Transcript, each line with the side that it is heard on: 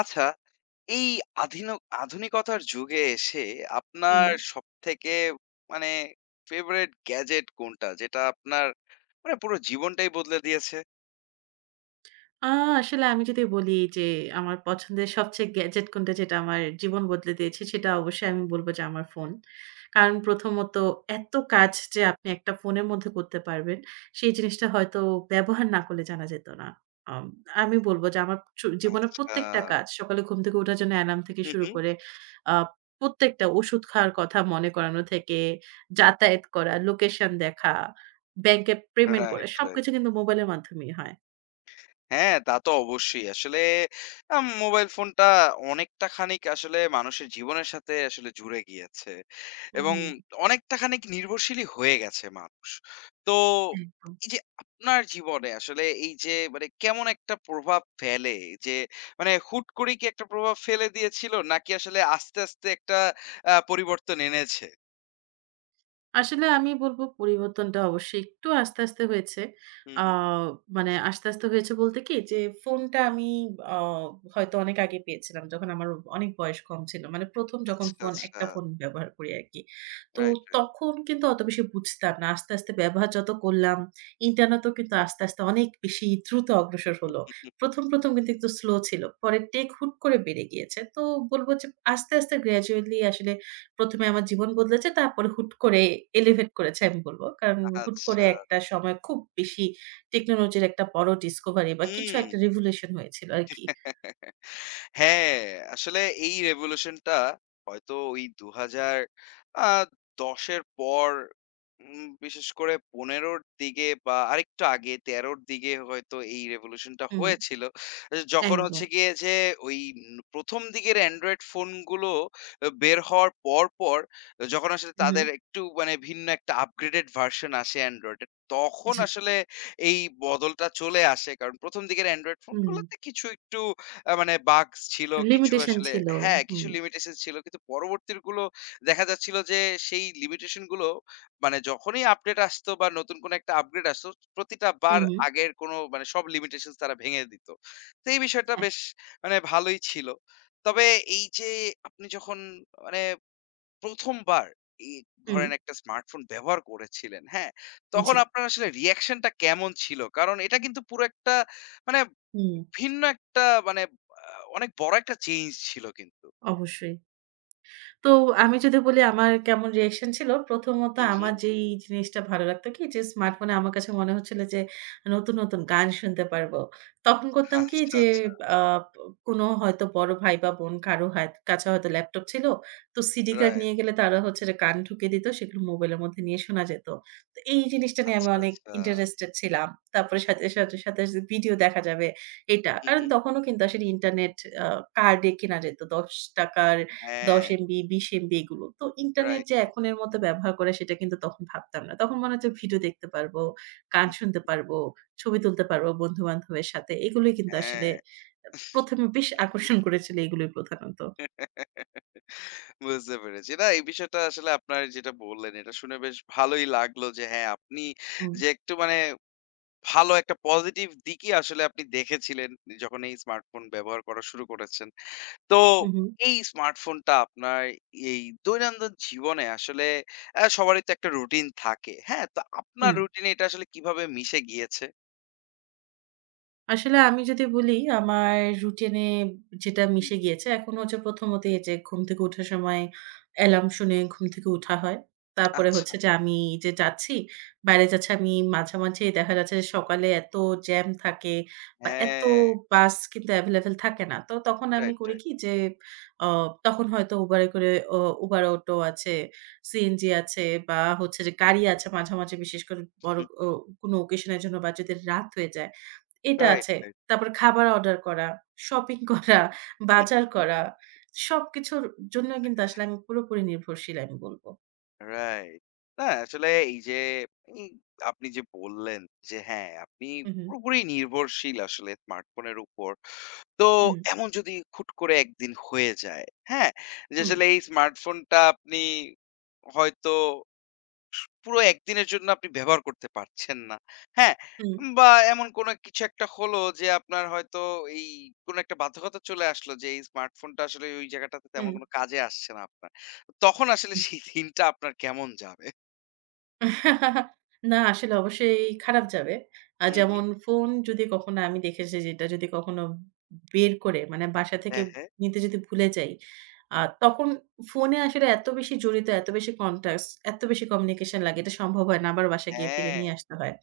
left: আচ্ছা, এই আধিন আধুনিকতার যুগে এসে
right: হুম।
left: আপনার সবথেকে মানে ফেভারাইট গ্যাজেট কোনটা? যেটা আপনার মানে পুরো জীবনটাই বদলে দিয়েছে?
right: আ আসলে আমি যদি বলি যে আমার পছন্দের সবচেয়ে গ্যাজেট কোনটা যেটা আমার জীবন বদলে দিয়েছে সেটা অবশ্যই আমি বলব যে আমার ফোন। কারণ প্রথমত এত কাজ যে আপনি একটা ফোনের মধ্যে করতে পারবেন সেই জিনিসটা হয়তো ব্যবহার না করলে জানা যেত না। আম আমি বলব যে আমার জীবনের
left: আচ্ছা।
right: প্রত্যেকটা কাজ সকালে ঘুম থেকে ওঠার জন্য অ্যালার্ম থেকে
left: হু,
right: শুরু
left: হু।
right: করে আ প্রত্যেকটা ওষুধ খাওয়ার কথা মনে করানো থেকে যাতায়াত করা, লোকেশন দেখা, ব্যাংকে পেমেন্ট করা
left: রাইট, রাইট।
right: সবকিছু কিন্তু মোবাইলের মাধ্যমেই হয়।
left: হ্যাঁ, তা তো অবশ্যই। আসলে আ মোবাইল ফোনটা অনেকটা খানিক আসলে মানুষের জীবনের সাথে আসলে জুড়ে গিয়েছে এবং
right: হুম,
left: অনেকটা খানিক নির্ভরশীলই হয়ে গেছে মানুষ। তো
right: একদম।
left: এই যে আপনার জীবনে আসলে এই যে মানে কেমন একটা প্রভাব ফেলে? যে মানে হুট করে কি একটা প্রভাব ফেলে দিয়েছিল? নাকি আসলে আস্তে, আস্তে একটা পরিবর্তন এনেছে?
right: আসলে আমি বলব পরিবর্তনটা অবশ্যই একটু আস্তে, আস্তে হয়েছে।
left: হু,
right: আ
left: হু।
right: মানে আস্তে, আস্তে হয়েছে বলতে কি যে ফোনটা আমি আ হয়তো অনেক আগে পেয়েছিলাম। যখন আমার অনেক বয়স কম ছিল। মানে ১ম যখন
left: আচ্ছা,
right: ফোন
left: আচ্ছা।
right: একটা ফোন ব্যবহার করি আরকি। তো
left: রাইট, রাইট।
right: তখন কিন্তু অত বেশি বুঝতাম না। আস্তে, আস্তে ব্যবহার যত করলাম, ইন্টারনেটও কিন্তু আস্তে, আস্তে অনেক বেশি দ্রুত অগ্রসর হলো। ১ম, ১ম কিন্তু একটু স্লো ছিল। পরে টেক হুট করে বেড়ে গিয়েছে। তো বলব যে আস্তে, আস্তে গ্র্যাজুয়ালি আসলে ১ম এ আমার জীবন বদলেছে। তারপরে হুট করে এলিভেট করেছে আমি বলব। কারণ হুট করে
left: আচ্ছা।
right: একটা সময় খুব বেশি টেকনোলজির একটা বড় ডিসকভারি বা কিছু
left: হুম।
right: একটা রিভলিউশন হয়েছিল আরকি।
left: হ্যাঁ, আসলে এই রেভোলিউশনটা হয়তো ওই ২০০০ আ ১০ এর পর বিশেষ করে ১৫ র দিকে বা আরেকটু আগে ১৩ র দিকে হয়তো এই রেভোলিউশনটা
right: হুম,
left: হয়েছিল। যখন
right: একদম।
left: হচ্ছে গিয়ে যে ওই ন ১ম দিকের অ্যান্ড্রয়েড ফোনগুলো বের হওয়ার পর, পর যখন আসলে
right: হু, হু।
left: তাদের একটু মানে ভিন্ন একটা আপগ্রেডেড ভার্সন আসে অ্যান্ড্রয়েডের, তখন
right: জি।
left: আসলে এই বদলটা চলে আসে। কারণ ১ম দিকের অ্যান্ড্রয়েড
right: হুম,
left: ফোনগুলোতে কিছু একটু মানে বাগস ছিল কিছু
right: লিমিটেশন
left: আসলে।
right: ছিল।
left: হ্যাঁ,
right: হুম।
left: কিছু লিমিটেশন ছিল। কিন্তু পরবর্তীর গুলো দেখা যাচ্ছিল যে সেই লিমিটেশন গুলো মানে যখনই আপডেট আসতো বা নতুন কোনো একটা আপগ্রেড আসতো, প্রতিটা
right: হু,
left: বার
right: হু।
left: আগের কোনো মানে সব লিমিটেশনস তারা ভেঙে দিত। তো এই বিষয়টা
right: হ্যাঁ।
left: বেশ মানে ভালোই ছিল। তবে এই যে আপনি যখন মানে ১ম বার এই
right: হুম।
left: ধরেন একটা স্মার্টফোন ব্যবহার করেছিলেন, হ্যাঁ? তখন
right: জি।
left: আপনার আসলে reaction টা কেমন ছিল? কারণ এটা কিন্তু পুরো একটা মানে
right: হুম,
left: ভিন্ন একটা মানে আ অনেক বড় একটা চেঞ্জ ছিল কিন্তু।
right: অবশ্যই। তো আমি যদি বলি আমার কেমন রিঅ্যাকশন ছিল, প্রথমত
left: হু, হু।
right: আমার যেই জিনিসটা ভালো লাগতো কি যে স্মার্টফোনে আমার কাছে মনে হচ্ছিল যে নতুন, নতুন গান শুনতে পারবো। তখন করতাম কি
left: আচ্ছা,
right: যে
left: আচ্ছা।
right: আ কোনো হয়তো বড় ভাই বা বোন কারো হাত কাছে হয়তো ল্যাপটপ ছিল। তো সিডি কার্ড
left: রাইট।
right: নিয়ে গেলে তারা হচ্ছে যে গান ঢুকিয়ে দিত সেগুলো মোবাইলের মধ্যে নিয়ে শোনা যেত। তো এই জিনিসটা নিয়ে আমি
left: আচ্ছা,
right: অনেক
left: আচ্ছা।
right: ইন্টারেস্টেড ছিলাম। তারপরে সাথে, সাথে ভিডিও দেখা যাবে এটা।
left: হু,
right: কারণ
left: হু।
right: তখনও কিন্তু আসলে ইন্টারনেট আ কার্ডে কেনা যেত। ৳১০
left: হ্যাঁ,
right: 10 MB 20 MB এগুলো। তো ইন্টারনেট
left: রাইট,
right: যে
left: রাইট।
right: এখনের মতো ব্যবহার করে সেটা কিন্তু তখন ভাবতাম না। তখন মনে হচ্ছে ভিডিও দেখতে পারবো, গান শুনতে পারবো, ছবি তুলতে পারবো বন্ধু-বান্ধবের সাথে। এগুলোই কিন্তু আসলে
left: হ্যাঁ।
right: ১ম এ বেশ আকর্ষণ করেছিল এগুলোই প্রধানত।
left: বুঝতে পেরেছি। না এই বিষয়টা আসলে আপনার যেটা বললেন এটা শুনে বেশ ভালোই লাগলো যে হ্যাঁ, আপনি
right: হুম,
left: যে একটু মানে ভালো একটা পজিটিভ দিকই আসলে আপনি দেখেছিলেন যখন এই স্মার্টফোন ব্যবহার করা শুরু করেছেন। তো
right: হু, হু,
left: এই স্মার্টফোনটা আপনার এই দৈনন্দিন জীবনে আসলে সবারই তো একটা রুটিন থাকে। হ্যাঁ? তো আপনার
right: হুম।
left: রুটিনে এটা আসলে কিভাবে মিশে গিয়েছে?
right: আসলে আমি যদি বলি আমার রুটিনে যেটা
left: হুম,
right: মিশে
left: হুম।
right: গিয়েছে, এখন হচ্ছে প্রথমত এই যে ঘুম থেকে ওঠার সময় অ্যালার্ম শুনে ঘুম থেকে উঠা হয়। তারপরে
left: আচ্ছা।
right: হচ্ছে যে আমি যে যাচ্ছি, বাইরে যাচ্ছি আমি মাঝামাঝি দেখা যাচ্ছে যে সকালে এত জ্যাম থাকে বা এত
left: হ্যাঁ,
right: বাস কিন্তু এভেইলেবল থাকে না। তো তখন আমি
left: রাইট,
right: করি
left: রাইট।
right: কি যে অ তখন হয়তো Uber এ করে অ Uber Auto আছে, সিএনজি আছে বা হচ্ছে যে গাড়ি আছে মাঝামাঝি বিশেষ করে বড় ও কোনো অকেশন এর জন্য বা যদি রাত হয়ে যায়। এটা
left: রাইট,
right: আছে।
left: রাইট।
right: তারপর খাবার অর্ডার করা, শপিং করা, বাজার করা, সবকিছুর জন্য কিন্তু আসলে আমি পুরোপুরি নির্ভরশীল আমি বলব।
left: রাইট। না আসলে এই যে এই আপনি যে বললেন যে হ্যাঁ, আপনি
right: হুম, হুম,
left: পুরোপুরি নির্ভরশীল আসলে স্মার্টফোনের উপর। তো এমন যদি হুট করে একদিন হয়ে যায়, হ্যাঁ? যে
right: হুম,
left: আসলে এই স্মার্টফোনটা আপনি হয়তো পুরো একদিনের জন্য আপনি ব্যবহার করতে পারছেন না, হ্যাঁ?
right: হুম,
left: বা এমন কোনো কিছু একটা হলো যে আপনার হয়তো এই কোনো একটা বাধ্যকতা চলে আসলো যে এই স্মার্টফোনটা আসলে ওই জায়গাটাতে তেমন
right: হুম,
left: কোনো কাজে আসছে না আপনার। তখন আসলে
right: হুম, জি।
left: সেই দিনটা আপনার কেমন যাবে?
right: না আসলে অবশ্যই খারাপ যাবে।
left: হুম, হুম।
right: যেমন ফোন যদি কখনো আমি দেখেছি যে এটা যদি কখনো বের করে মানে বাসা থেকে
left: হ্যাঁ, হ্যাঁ।
right: নিতে যদি ভুলে যাই, আ তখন ফোনে আসলে এত বেশি জড়িত, এত বেশি কনট্যাক্টস, এত বেশি কমিউনিকেশন লাগে এটা সম্ভব হয় না। আবার বাসায় গিয়ে ফিরে
left: হ্যাঁ।
right: নিয়ে আসতে হয়।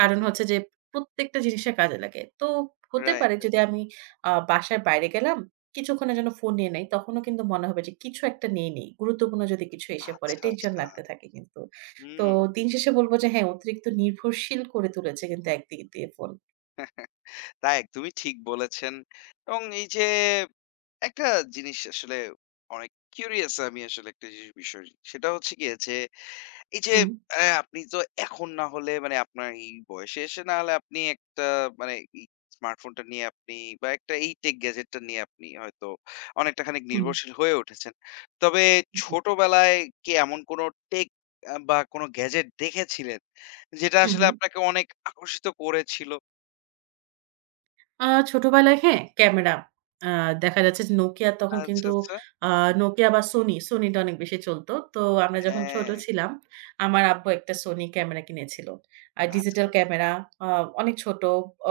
right: কারণ হচ্ছে যে প্রত্যেকটা জিনিসে কাজে লাগে। তো হতে
left: রাইট,
right: পারে
left: রাইট।
right: যদি আমি বাসার বাইরে গেলাম, কিছুক্ষণের জন্য ফোন নিয়ে নেই, তখনও কিন্তু মনে হবে যে কিছু একটা নিয়ে নেই। গুরুত্বপূর্ণ যদি কিছু এসে পড়ে,
left: আচ্ছা,
right: টেনশন
left: আচ্ছা।
right: লাগতে থাকে কিন্তু। তো
left: হুম।
right: দিন শেষে বলব যে হ্যাঁ, অতিরিক্ত নির্ভরশীল করে তুলেছে কিন্তু একদিক দিয়ে ফোন।
left: তা একদমই ঠিক বলেছেন। এবং এই যে একটা জিনিস আসলে অনেক কিউরিয়াস আমি আসলে একটা জিনিস বিষয়। সেটা হচ্ছে গিয়ে যে এই যে
right: হুম,
left: আপনি তো এখন না হলে মানে আপনার এই বয়সে এসে না হলে আপনি একটা মানে এই স্মার্টফোনটা নিয়ে আপনি বা একটা এই টেক গ্যাজেটটা নিয়ে আপনি হয়তো অনেকটা খানিক
right: হুম,
left: নির্ভরশীল হয়ে উঠেছেন। তবে
right: জি।
left: ছোটবেলায় কি এমন কোনো টেক বা কোনো গ্যাজেট দেখেছিলেন যেটা
right: হু,
left: আসলে
right: হু।
left: আপনাকে অনেক আকর্ষিত করেছিল?
right: ছোটবেলায় হ্যাঁ, ক্যামেরা। আ দেখা যাচ্ছে যে Nokia তখন
left: আচ্ছা,
right: কিন্তু
left: আচ্ছা।
right: আ Nokia বা Sony, Sony টা অনেক বেশি চলত। তো আমরা যখন ছোট
left: হ্যাঁ।
right: ছিলাম, আমার আব্বু একটা Sony ক্যামেরা কিনেছিল। আর ডিজিটাল
left: আচ্ছা।
right: ক্যামেরা আ অনেক ছোট,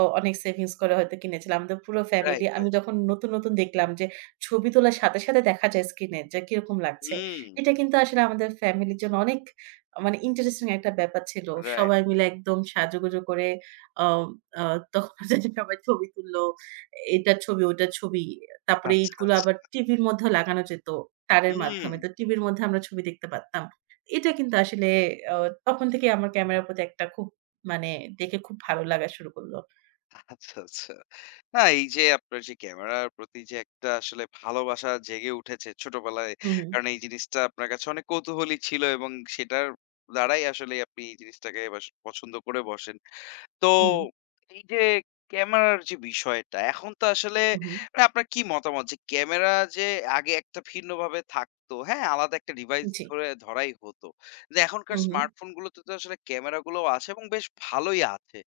right: অনেক সেভিংস করে হয়তো কিনেছিল। আমাদের পুরো ফ্যামিলি
left: রাইট,
right: আমি
left: রাইট।
right: যখন নতুন, নতুন দেখলাম যে ছবি তোলার সাথে, সাথে দেখা যায় স্ক্রিনে যে কিরকম লাগছে।
left: হুম,
right: এটা কিন্তু আসলে আমাদের ফ্যামিলির জন্য অনেক মানে ইন্টারেস্টিং একটা ব্যাপার ছিল।
left: রাইট।
right: সবাই মিলে একদম সাজুগুজু করে আম আ তখন হচ্ছে যে সবাই ছবি তুলল। এটার ছবি, ওটার ছবি। তারপরে
left: আচ্ছা,
right: ইটগুলো
left: আচ্ছা।
right: আবার টিভির মধ্যেও লাগানো যেত তারের
left: হুম।
right: মাধ্যমে। তো টিভির মধ্যে আমরা ছবি দেখতে পারতাম। এটা কিন্তু আসলে আ তখন থেকেই আমার ক্যামেরার প্রতি একটা খুব মানে দেখে খুব ভালো লাগা শুরু করল।
left: আচ্ছা, আচ্ছা। না এই যে আপনার যে ক্যামেরার প্রতি যে একটা আসলে ভালোবাসা জেগে উঠেছে ছোটবেলায়।
right: হুম, হুম,
left: কারণ এই জিনিসটা আপনার কাছে অনেক কৌতূহলী ছিল এবং সেটার দ্বারাই আসলে আপনি এই জিনিসটাকে পছন্দ করে বসেন। তো
right: হুম,
left: এই যে ক্যামেরার যে বিষয়টা, এখন তো আসলে
right: হুম, হুম।
left: মানে আপনার কি মতামত যে ক্যামেরা যে আগে একটা ভিন্নভাবে থাকতো, হ্যাঁ? আলাদা একটা ডিভাইস
right: জি।
left: ধরে ধরাই হতো। যে এখনকার
right: হুম, হুম।
left: স্মার্টফোন গুলোতে তো আসলে ক্যামেরা গুলোও আছে এবং বেশ ভালোই আছে।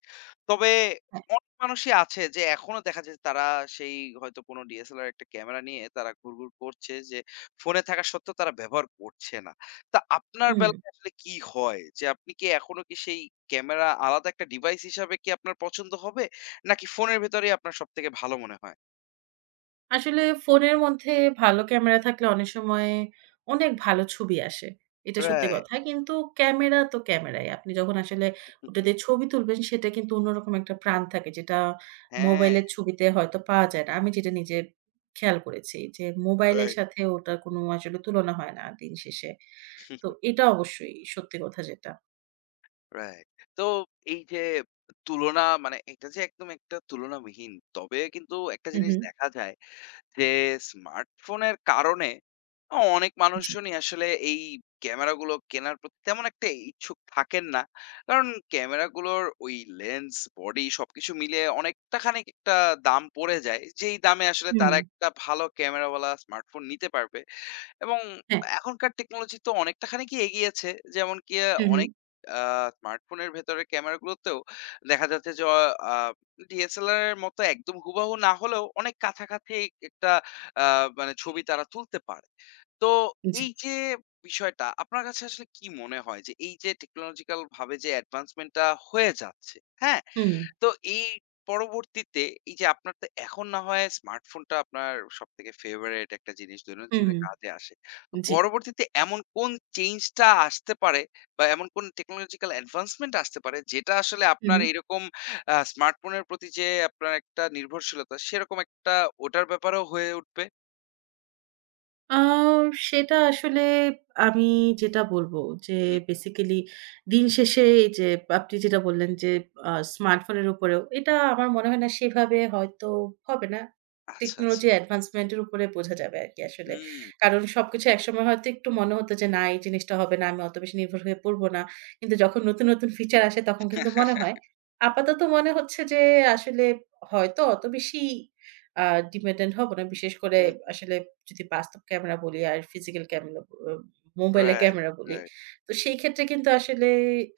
left: তবে
right: হ্যাঁ।
left: অনেক মানুষই আছে যে এখনো দেখা যায় তারা সেই হয়তো কোনো DSLR একটা ক্যামেরা নিয়ে তারা ঘুরঘুর করছে যে ফোনে থাকা সত্ত্বেও তারা ব্যবহার করছে না। তা আপনার
right: হুম।
left: বেলায় আসলে কি হয়? যে আপনি কি এখনো কি সেই ক্যামেরা আলাদা একটা ডিভাইস হিসাবে কি আপনার পছন্দ হবে? নাকি ফোনের ভেতরেই আপনার সবথেকে ভালো মনে হয়?
right: আসলে ফোনের মধ্যে ভালো ক্যামেরা থাকলে অনেক সময় অনেক ভালো ছবি আসে। এটা সত্যি
left: রাইট,
right: কথা। কিন্তু ক্যামেরা তো ক্যামেরাই। আপনি যখন আসলে ওটা দিয়ে ছবি তুলবেন সেটা কিন্তু অন্যরকম একটা প্রাণ থাকে যেটা
left: হ্যাঁ,
right: মোবাইলের ছবিতে হয়তো পাওয়া যায় না। আমি যেটা নিজে খেয়াল করেছি যে মোবাইলের
left: রাইট,
right: সাথে ওটার কোনো আসলে তুলনা হয় না দিন শেষে। তো এটা অবশ্যই সত্যি কথা যেটা।
left: রাইট। তো এই যে তুলনা মানে এটা যে একদম একটা তুলনাবিহীন। তবে কিন্তু একটা
right: হু,
left: জিনিস
right: হু।
left: দেখা যায় যে স্মার্টফোনের কারণে অনেক
right: জি।
left: মানুষজনই আসলে এই ক্যামেরাগুলো কেনার প্রতি তেমন একটা ইচ্ছুক থাকেন না। কারণ ক্যামেরাগুলোর ওই লেন্স, বডি সবকিছু মিলিয়ে অনেকটা খানিক একটা দাম পড়ে যায়। যেই দামে আসলে তারা
right: হুম।
left: একটা ভালো ক্যামেরাওয়ালা স্মার্টফোন নিতে পারবে। এবং
right: হ্যাঁ।
left: এখনকার টেকনোলজি তো অনেকটা খানি কি এগিয়েছে। যেমন কি
right: হু, হু।
left: অনেক আ স্মার্টফোনের ভেতরে ক্যামেরাগুলোতেও দেখা যাচ্ছে যে অ আ DSLR এর মতো একদম হুবাহু না হলেও অনেক কাছাকাছি একটা আ মানে ছবি তারা তুলতে পারে। তো
right: জি।
left: এই যে বিষয়টা আপনার কাছে আসলে কি মনে হয় যে এই যে টেকনোলজিক্যাল ভাবে যে অ্যাডভান্সমেন্ট টা হয়ে যাচ্ছে, হ্যাঁ?
right: হুম,
left: তো এই পরবর্তীতে এই যে আপনার তো এখন না হয় স্মার্টফোনটা আপনার সবথেকে ফেভারাইট একটা জিনিস দৈনন্দিন
right: হুম,
left: জীবনে কাজে আসে। তো
right: জি।
left: পরবর্তীতে এমন কোন চেঞ্জটা আসতে পারে বা এমন কোন টেকনোলজিক্যাল অ্যাডভান্সমেন্ট আসতে পারে যেটা আসলে
right: হু,
left: আপনার
right: হু।
left: এরকম স্মার্টফোনের প্রতি যে আপনার একটা নির্ভরশীলতা সেরকম একটা ওটার ব্যাপারেও হয়ে উঠবে?
right: আ সেটা আসলে আমি যেটা বলব যে
left: হুম,
right: বেসিক্যালি দিন শেষে এই যে আপনি যেটা বললেন যে স্মার্টফোনের উপরেও এটা আমার মনে হয় না সেভাবে হয়তো হবে না।
left: আচ্ছা, আচ্ছা।
right: টেকনোলজি অ্যাডভান্সমেন্ট এর উপরে বোঝা যাবে আরকি আসলে।
left: হুম।
right: কারণ সবকিছু একসময় হয়তো একটু মনে হতো যে না এই জিনিসটা হবে না, আমি অত বেশি নির্ভর হয়ে পড়ব না। কিন্তু যখন নতুন, নতুন ফিচার আসে তখন কিন্তু মনে হয়। আপাতত মনে হচ্ছে যে আসলে হয়তো অত বেশি আ ডিপেন্ডেন্ট হব না। বিশেষ করে
left: হুম, হুম।
right: আসলে যদি বাস্তব ক্যামেরা বলি আর ফিজিক্যাল ক্যামেরা মোবাইলে
left: রাইট,
right: ক্যামেরা বলি।
left: রাইট।
right: তো সেই ক্ষেত্রে কিন্তু আসলে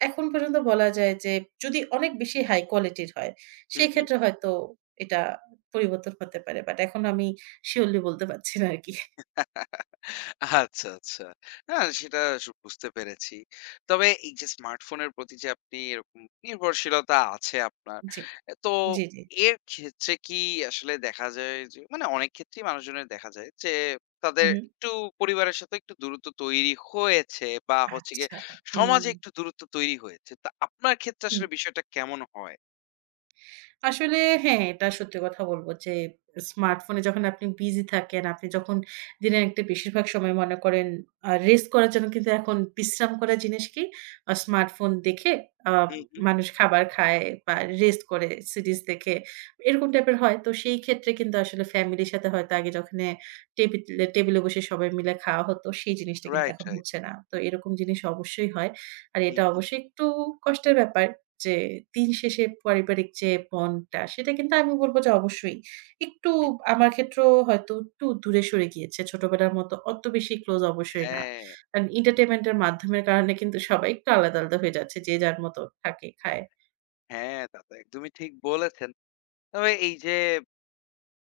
right: এখন পর্যন্ত বলা যায় যে যদি অনেক বেশি হাই কোয়ালিটির হয়,
left: হুম, হুম।
right: সেক্ষেত্রে হয়তো এটা পরিবর্তন হতে পারে। বাট এখন আমি সিউরলি বলতে পারছি না আরকি।
left: আচ্ছা, আচ্ছা। না সেটা বুঝতে পেরেছি। তবে এই যে স্মার্টফোনের প্রতি যে আপনি এরকম নির্ভরশীলতা আছে আপনার,
right: জি,
left: এ তো
right: জি, জি।
left: এর ক্ষেত্রে কি আসলে দেখা যায় যে মানে অনেক ক্ষেত্রেই মানুষজনের দেখা যায় যে
right: হু,
left: তাদের
right: হু।
left: একটু পরিবারের সাথে একটু দূরত্ব তৈরি হয়েছে বা হচ্ছে গিয়ে
right: আচ্ছা। হুম।
left: সমাজে একটু দূরত্ব তৈরি হয়েছে। তা আপনার ক্ষেত্রে
right: হুম।
left: আসলে বিষয়টা কেমন হয়?
right: আসলে হ্যাঁ, এটা সত্যি কথা বলব যে স্মার্টফোনে যখন আপনি বিজি থাকেন, আপনি যখন দিনের একটা বেশিরভাগ সময় মনে করেন রেস্ট করার জন্য কিন্তু এখন বিশ্রাম করার জিনিস কি? স্মার্টফোন দেখে আ
left: হুম, হুম।
right: মানুষ খাবার খায় বা রেস্ট করে সিরিজ দেখে, এরকম টাইপের হয়। তো সেই ক্ষেত্রে কিন্তু আসলে ফ্যামিলির সাথে হয়তো আগে যখনে টেবিলে টেবিলে বসে সবাই মিলে খাওয়া হতো, সেই জিনিসটা কিন্তু
left: রাইট,
right: এখন
left: রাইট।
right: হচ্ছে না। তো এরকম জিনিস অবশ্যই হয়। আর
left: হুম,
right: এটা
left: হুম।
right: অবশ্যই একটু কষ্টের ব্যাপার। যে দিন শেষে পারিবারিক যে বন্ডটা সেটা কিন্তু আমি বলব যে অবশ্যই একটু আমার ক্ষেত্রেও হয়তো একটু দূরে সরে গিয়েছে। ছোটবেলার মতো অত বেশি ক্লোজ অবশ্যই না।
left: হ্যাঁ,
right: কারণ entertainment এর মাধ্যমের কারণে কিন্তু সবাই একটু আলাদা, আলাদা হয়ে যাচ্ছে। যে যার মতো থাকে, খায়।
left: হ্যাঁ, তা তো একদমই ঠিক বলেছেন। তবে এই যে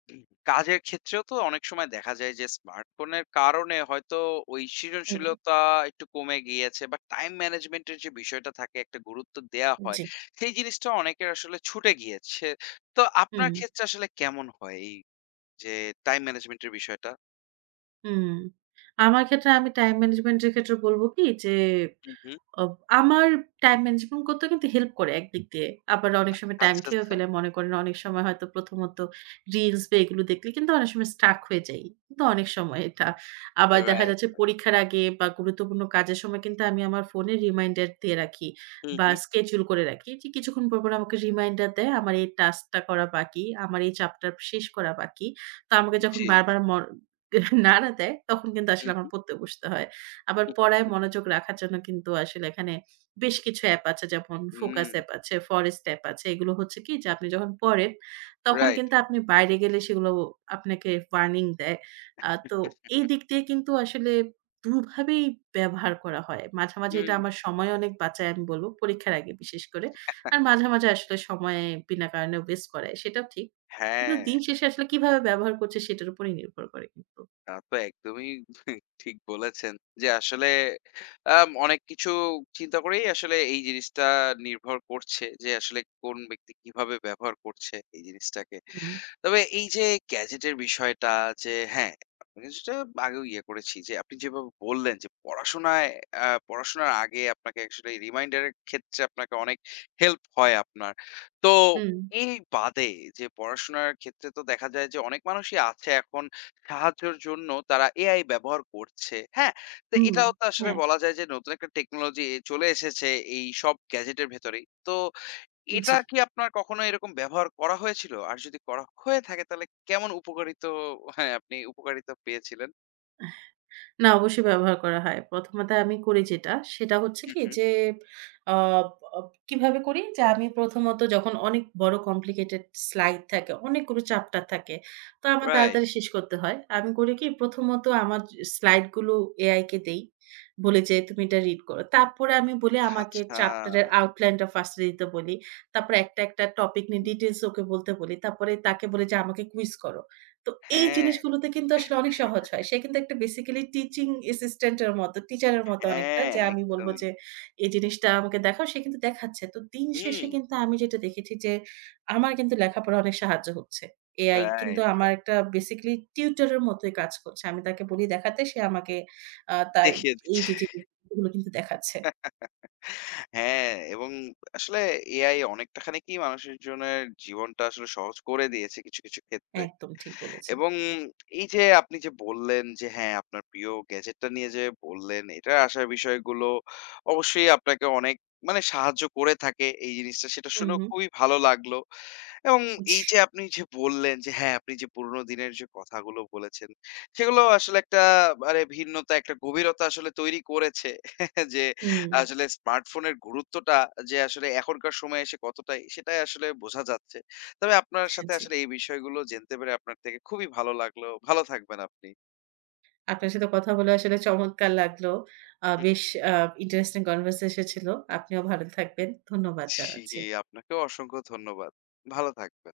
left: হুম, কাজের ক্ষেত্রেও তো অনেক সময় দেখা যায় যে স্মার্টফোনের কারণে হয়তো ওই
right: হুম,
left: সৃজনশীলতা একটু কমে গিয়েছে বা টাইম ম্যানেজমেন্টের যে বিষয়টা থাকে একটা গুরুত্ব দেয়া হয়
right: জি।
left: সেই জিনিসটা অনেকের আসলে ছুটে গিয়েছে। তো
right: হুম,
left: আপনার ক্ষেত্রে আসলে কেমন হয় এই যে টাইম ম্যানেজমেন্টের বিষয়টা?
right: হুম। আমার ক্ষেত্রে আমি টাইম ম্যানেজমেন্ট এর ক্ষেত্রে বলব কি যে
left: হুম, হুম।
right: অব আমার টাইম ম্যানেজমেন্ট করতেও কিন্তু হেল্প করে একদিক দিয়ে। আবার অনেক সময় টাইম
left: আচ্ছা,
right: খেয়েও
left: আচ্ছা।
right: ফেলে। মনে করেন অনেক সময় হয়তো প্রথমত রিলস বা এগুলো দেখলে কিন্তু অনেক সময় স্ট্রাক হয়ে যাই। কিন্তু অনেক সময় এটা। আবার দেখা
left: রাইট।
right: যাচ্ছে পরীক্ষার আগে বা গুরুত্বপূর্ণ কাজের সময় কিন্তু আমি আমার ফোনে রিমাইন্ডার দিয়ে রাখি
left: হুম,
right: বা
left: হুম।
right: স্কেডিউল করে রাখি। যে কিছুক্ষণ পর, পর আমাকে রিমাইন্ডার দেয় আমার এই টাস্কটা করা বাকি, আমার এই চ্যাপ্টার শেষ করা বাকি। তো আমাকে যখন
left: জি, জি,
right: বারবার নাড়া দেয় তখন কিন্তু আসলে আমার
left: হুম,
right: পড়তে বসতে হয়। আবার পড়ায় মনোযোগ রাখার জন্য কিন্তু আসলে এখানে বেশ কিছু অ্যাপ আছে যেমন ফোকাস
left: হুম।
right: অ্যাপ আছে, ফরেস্ট অ্যাপ আছে। এগুলো হচ্ছে কি যে আপনি যখন পড়েন তখন
left: রাইট।
right: কিন্তু
left: হুম।
right: আপনি বাইরে গেলে সেগুলো আপনাকে ওয়ার্নিং দেয়। তো
left: রাইট।
right: এই দিক দিয়ে কিন্তু আসলে ২ ভাবেই ব্যবহার করা হয়। মাঝে, মাঝে এটা
left: হুম।
right: আমার সময় অনেক বাঁচায় আমি বলব পরীক্ষার আগে বিশেষ করে। আর মাঝে, মাঝে আসলে সময় বিনা কারণে ওয়েস্ট করায় সেটাও ঠিক। কিন্তু
left: হ্যাঁ,
right: দিন শেষে আসলে কিভাবে ব্যবহার করছে সেটার উপরেই নির্ভর করে কিন্তু।
left: তা তো একদমই ঠিক বলেছেন। যে আসলে অনেক কিছু চিন্তা করেই আসলে এই জিনিসটা নির্ভর করছে যে আসলে কোন ব্যক্তি কিভাবে ব্যবহার করছে এই জিনিসটাকে।
right: হুম,
left: তবে এই যে গ্যাজেটের বিষয়টা যে হ্যাঁ, আপনি কিছুটা আগেও ইয়ে করেছি যে আপনি যেভাবে বললেন যে পড়াশোনায় আ পড়াশোনার আগে আপনাকে আসলে রিমাইন্ডারের ক্ষেত্রে আপনাকে অনেক হেল্প হয় আপনার। তো
right: হুম,
left: এই বাদে যে পড়াশোনার ক্ষেত্রে তো দেখা যায় যে অনেক মানুষই আছে এখন সাহায্যের জন্য তারা এআই ব্যবহার করছে। হ্যাঁ? তো
right: হুম,
left: এটাও তো আসলে
right: হ্যাঁ,
left: বলা যায় যে নতুন একটা টেকনোলজি চলে এসেছে এই সব গ্যাজেটের ভেতরেই। তো এটা
right: জি।
left: কি আপনার কখনো এরকম ব্যবহার করা হয়েছিল? আর যদি করা হয়ে থাকে তাহলে কেমন উপকারিত হ্যাঁ, আপনি উপকারিতা পেয়েছিলেন?
right: এহ না, অবশ্যই ব্যবহার করা হয়। প্রথমত আমি করি যেটা, সেটা হচ্ছে
left: হু,
right: কি
left: হু।
right: যে আ অ কিভাবে করি? যে আমি প্রথমত যখন অনেক বড় complicated স্লাইড থাকে, অনেকগুলো চ্যাপ্টার থাকে, তো আমার
left: রাইট।
right: তাড়াতাড়ি শেষ করতে হয়। আমি করি
left: হু,
right: কি?
left: হু।
right: প্রথমত আমার স্লাইডগুলো AI কে দেই। বলি যে, "তুমি এটা রিড করো।" তারপরে আমি বলি আমাকে
left: আচ্ছা।
right: চ্যাপ্টারের আউটলাইনটা ফার্স্ট এ দিতে বলি। তারপরে একটা, একটা টপিক নিয়ে ডিটেইলস ওকে বলতে বলি। তারপরে তাকে বলি যে, "আমাকে কুইজ করো।" তো এই
left: হ্যাঁ,
right: জিনিসগুলোতে কিন্তু আসলে অনেক সহজ হয়। সে কিন্তু একটা বেসিক্যালি টিচিং অ্যাসিস্ট্যান্ট এর মতো, টিচারের মতো অনেকটা
left: হ্যাঁ,
right: যে আমি বলব
left: একদমই।
right: যে, "এই জিনিসটা আমাকে দেখাও।" সে কিন্তু দেখাচ্ছে। তো দিন
left: হুম।
right: শেষে কিন্তু আমি যেটা দেখেছি যে, আমার কিন্তু লেখাপড়া অনেক সাহায্য হচ্ছে। এআই কিন্তু
left: রাইট।
right: আমার একটা বেসিক্যালি টিউটরের মতোই কাজ করছে। আমি তাকে বলি দেখাতে, সে আমাকে আ তার
left: দেখিয়ে
right: এই
left: দিচ্ছে।
right: যে, যে, গুলো কিন্তু দেখাচ্ছে।
left: হ্যাঁ, এবং আসলে এআই অনেকটা খানি কি মানুষের জনের জীবনটা আসলে সহজ করে দিয়েছে কিছু, কিছু ক্ষেত্রে।
right: একদম ঠিক বলেছেন।
left: এবং এই যে আপনি যে বললেন যে হ্যাঁ, আপনার প্রিয় গ্যাজেটটা নিয়ে যে বললেন, এটার আসার বিষয়গুলো অবশ্যই আপনাকে অনেক মানে সাহায্য করে থাকে এই জিনিসটা। সেটা
right: হুম,
left: শুনেও
right: হুম।
left: খুবই ভালো লাগলো। এবং
right: জি।
left: এই যে আপনি যে বললেন যে হ্যাঁ, আপনি যে পুরোনো দিনের যে কথাগুলো বলেছেন, সেগুলো আসলে একটা মানে ভিন্নতা, একটা গভীরতা আসলে তৈরি করেছে। যে
right: হুম,
left: আসলে স্মার্টফোনের গুরুত্বটা যে আসলে এখনকার সময়ে এসে কতটাই, সেটাই আসলে বোঝা যাচ্ছে। তবে আপনার সাথে
right: জি।
left: আসলে এই বিষয়গুলো জানতে পেরে আপনার থেকে খুবই ভালো লাগলো। ভালো থাকবেন আপনি।
right: আপনার সাথে কথা বলে আসলে চমৎকার লাগলো।
left: হুম,
right: বেশ আ ইন্টারেস্টিং কনভারসেশন ছিল। আপনিও ভালো থাকবেন। ধন্যবাদ
left: জি,
right: জানাচ্ছি।
left: আপনাকেও অসংখ্য ধন্যবাদ। ভালো থাকবেন।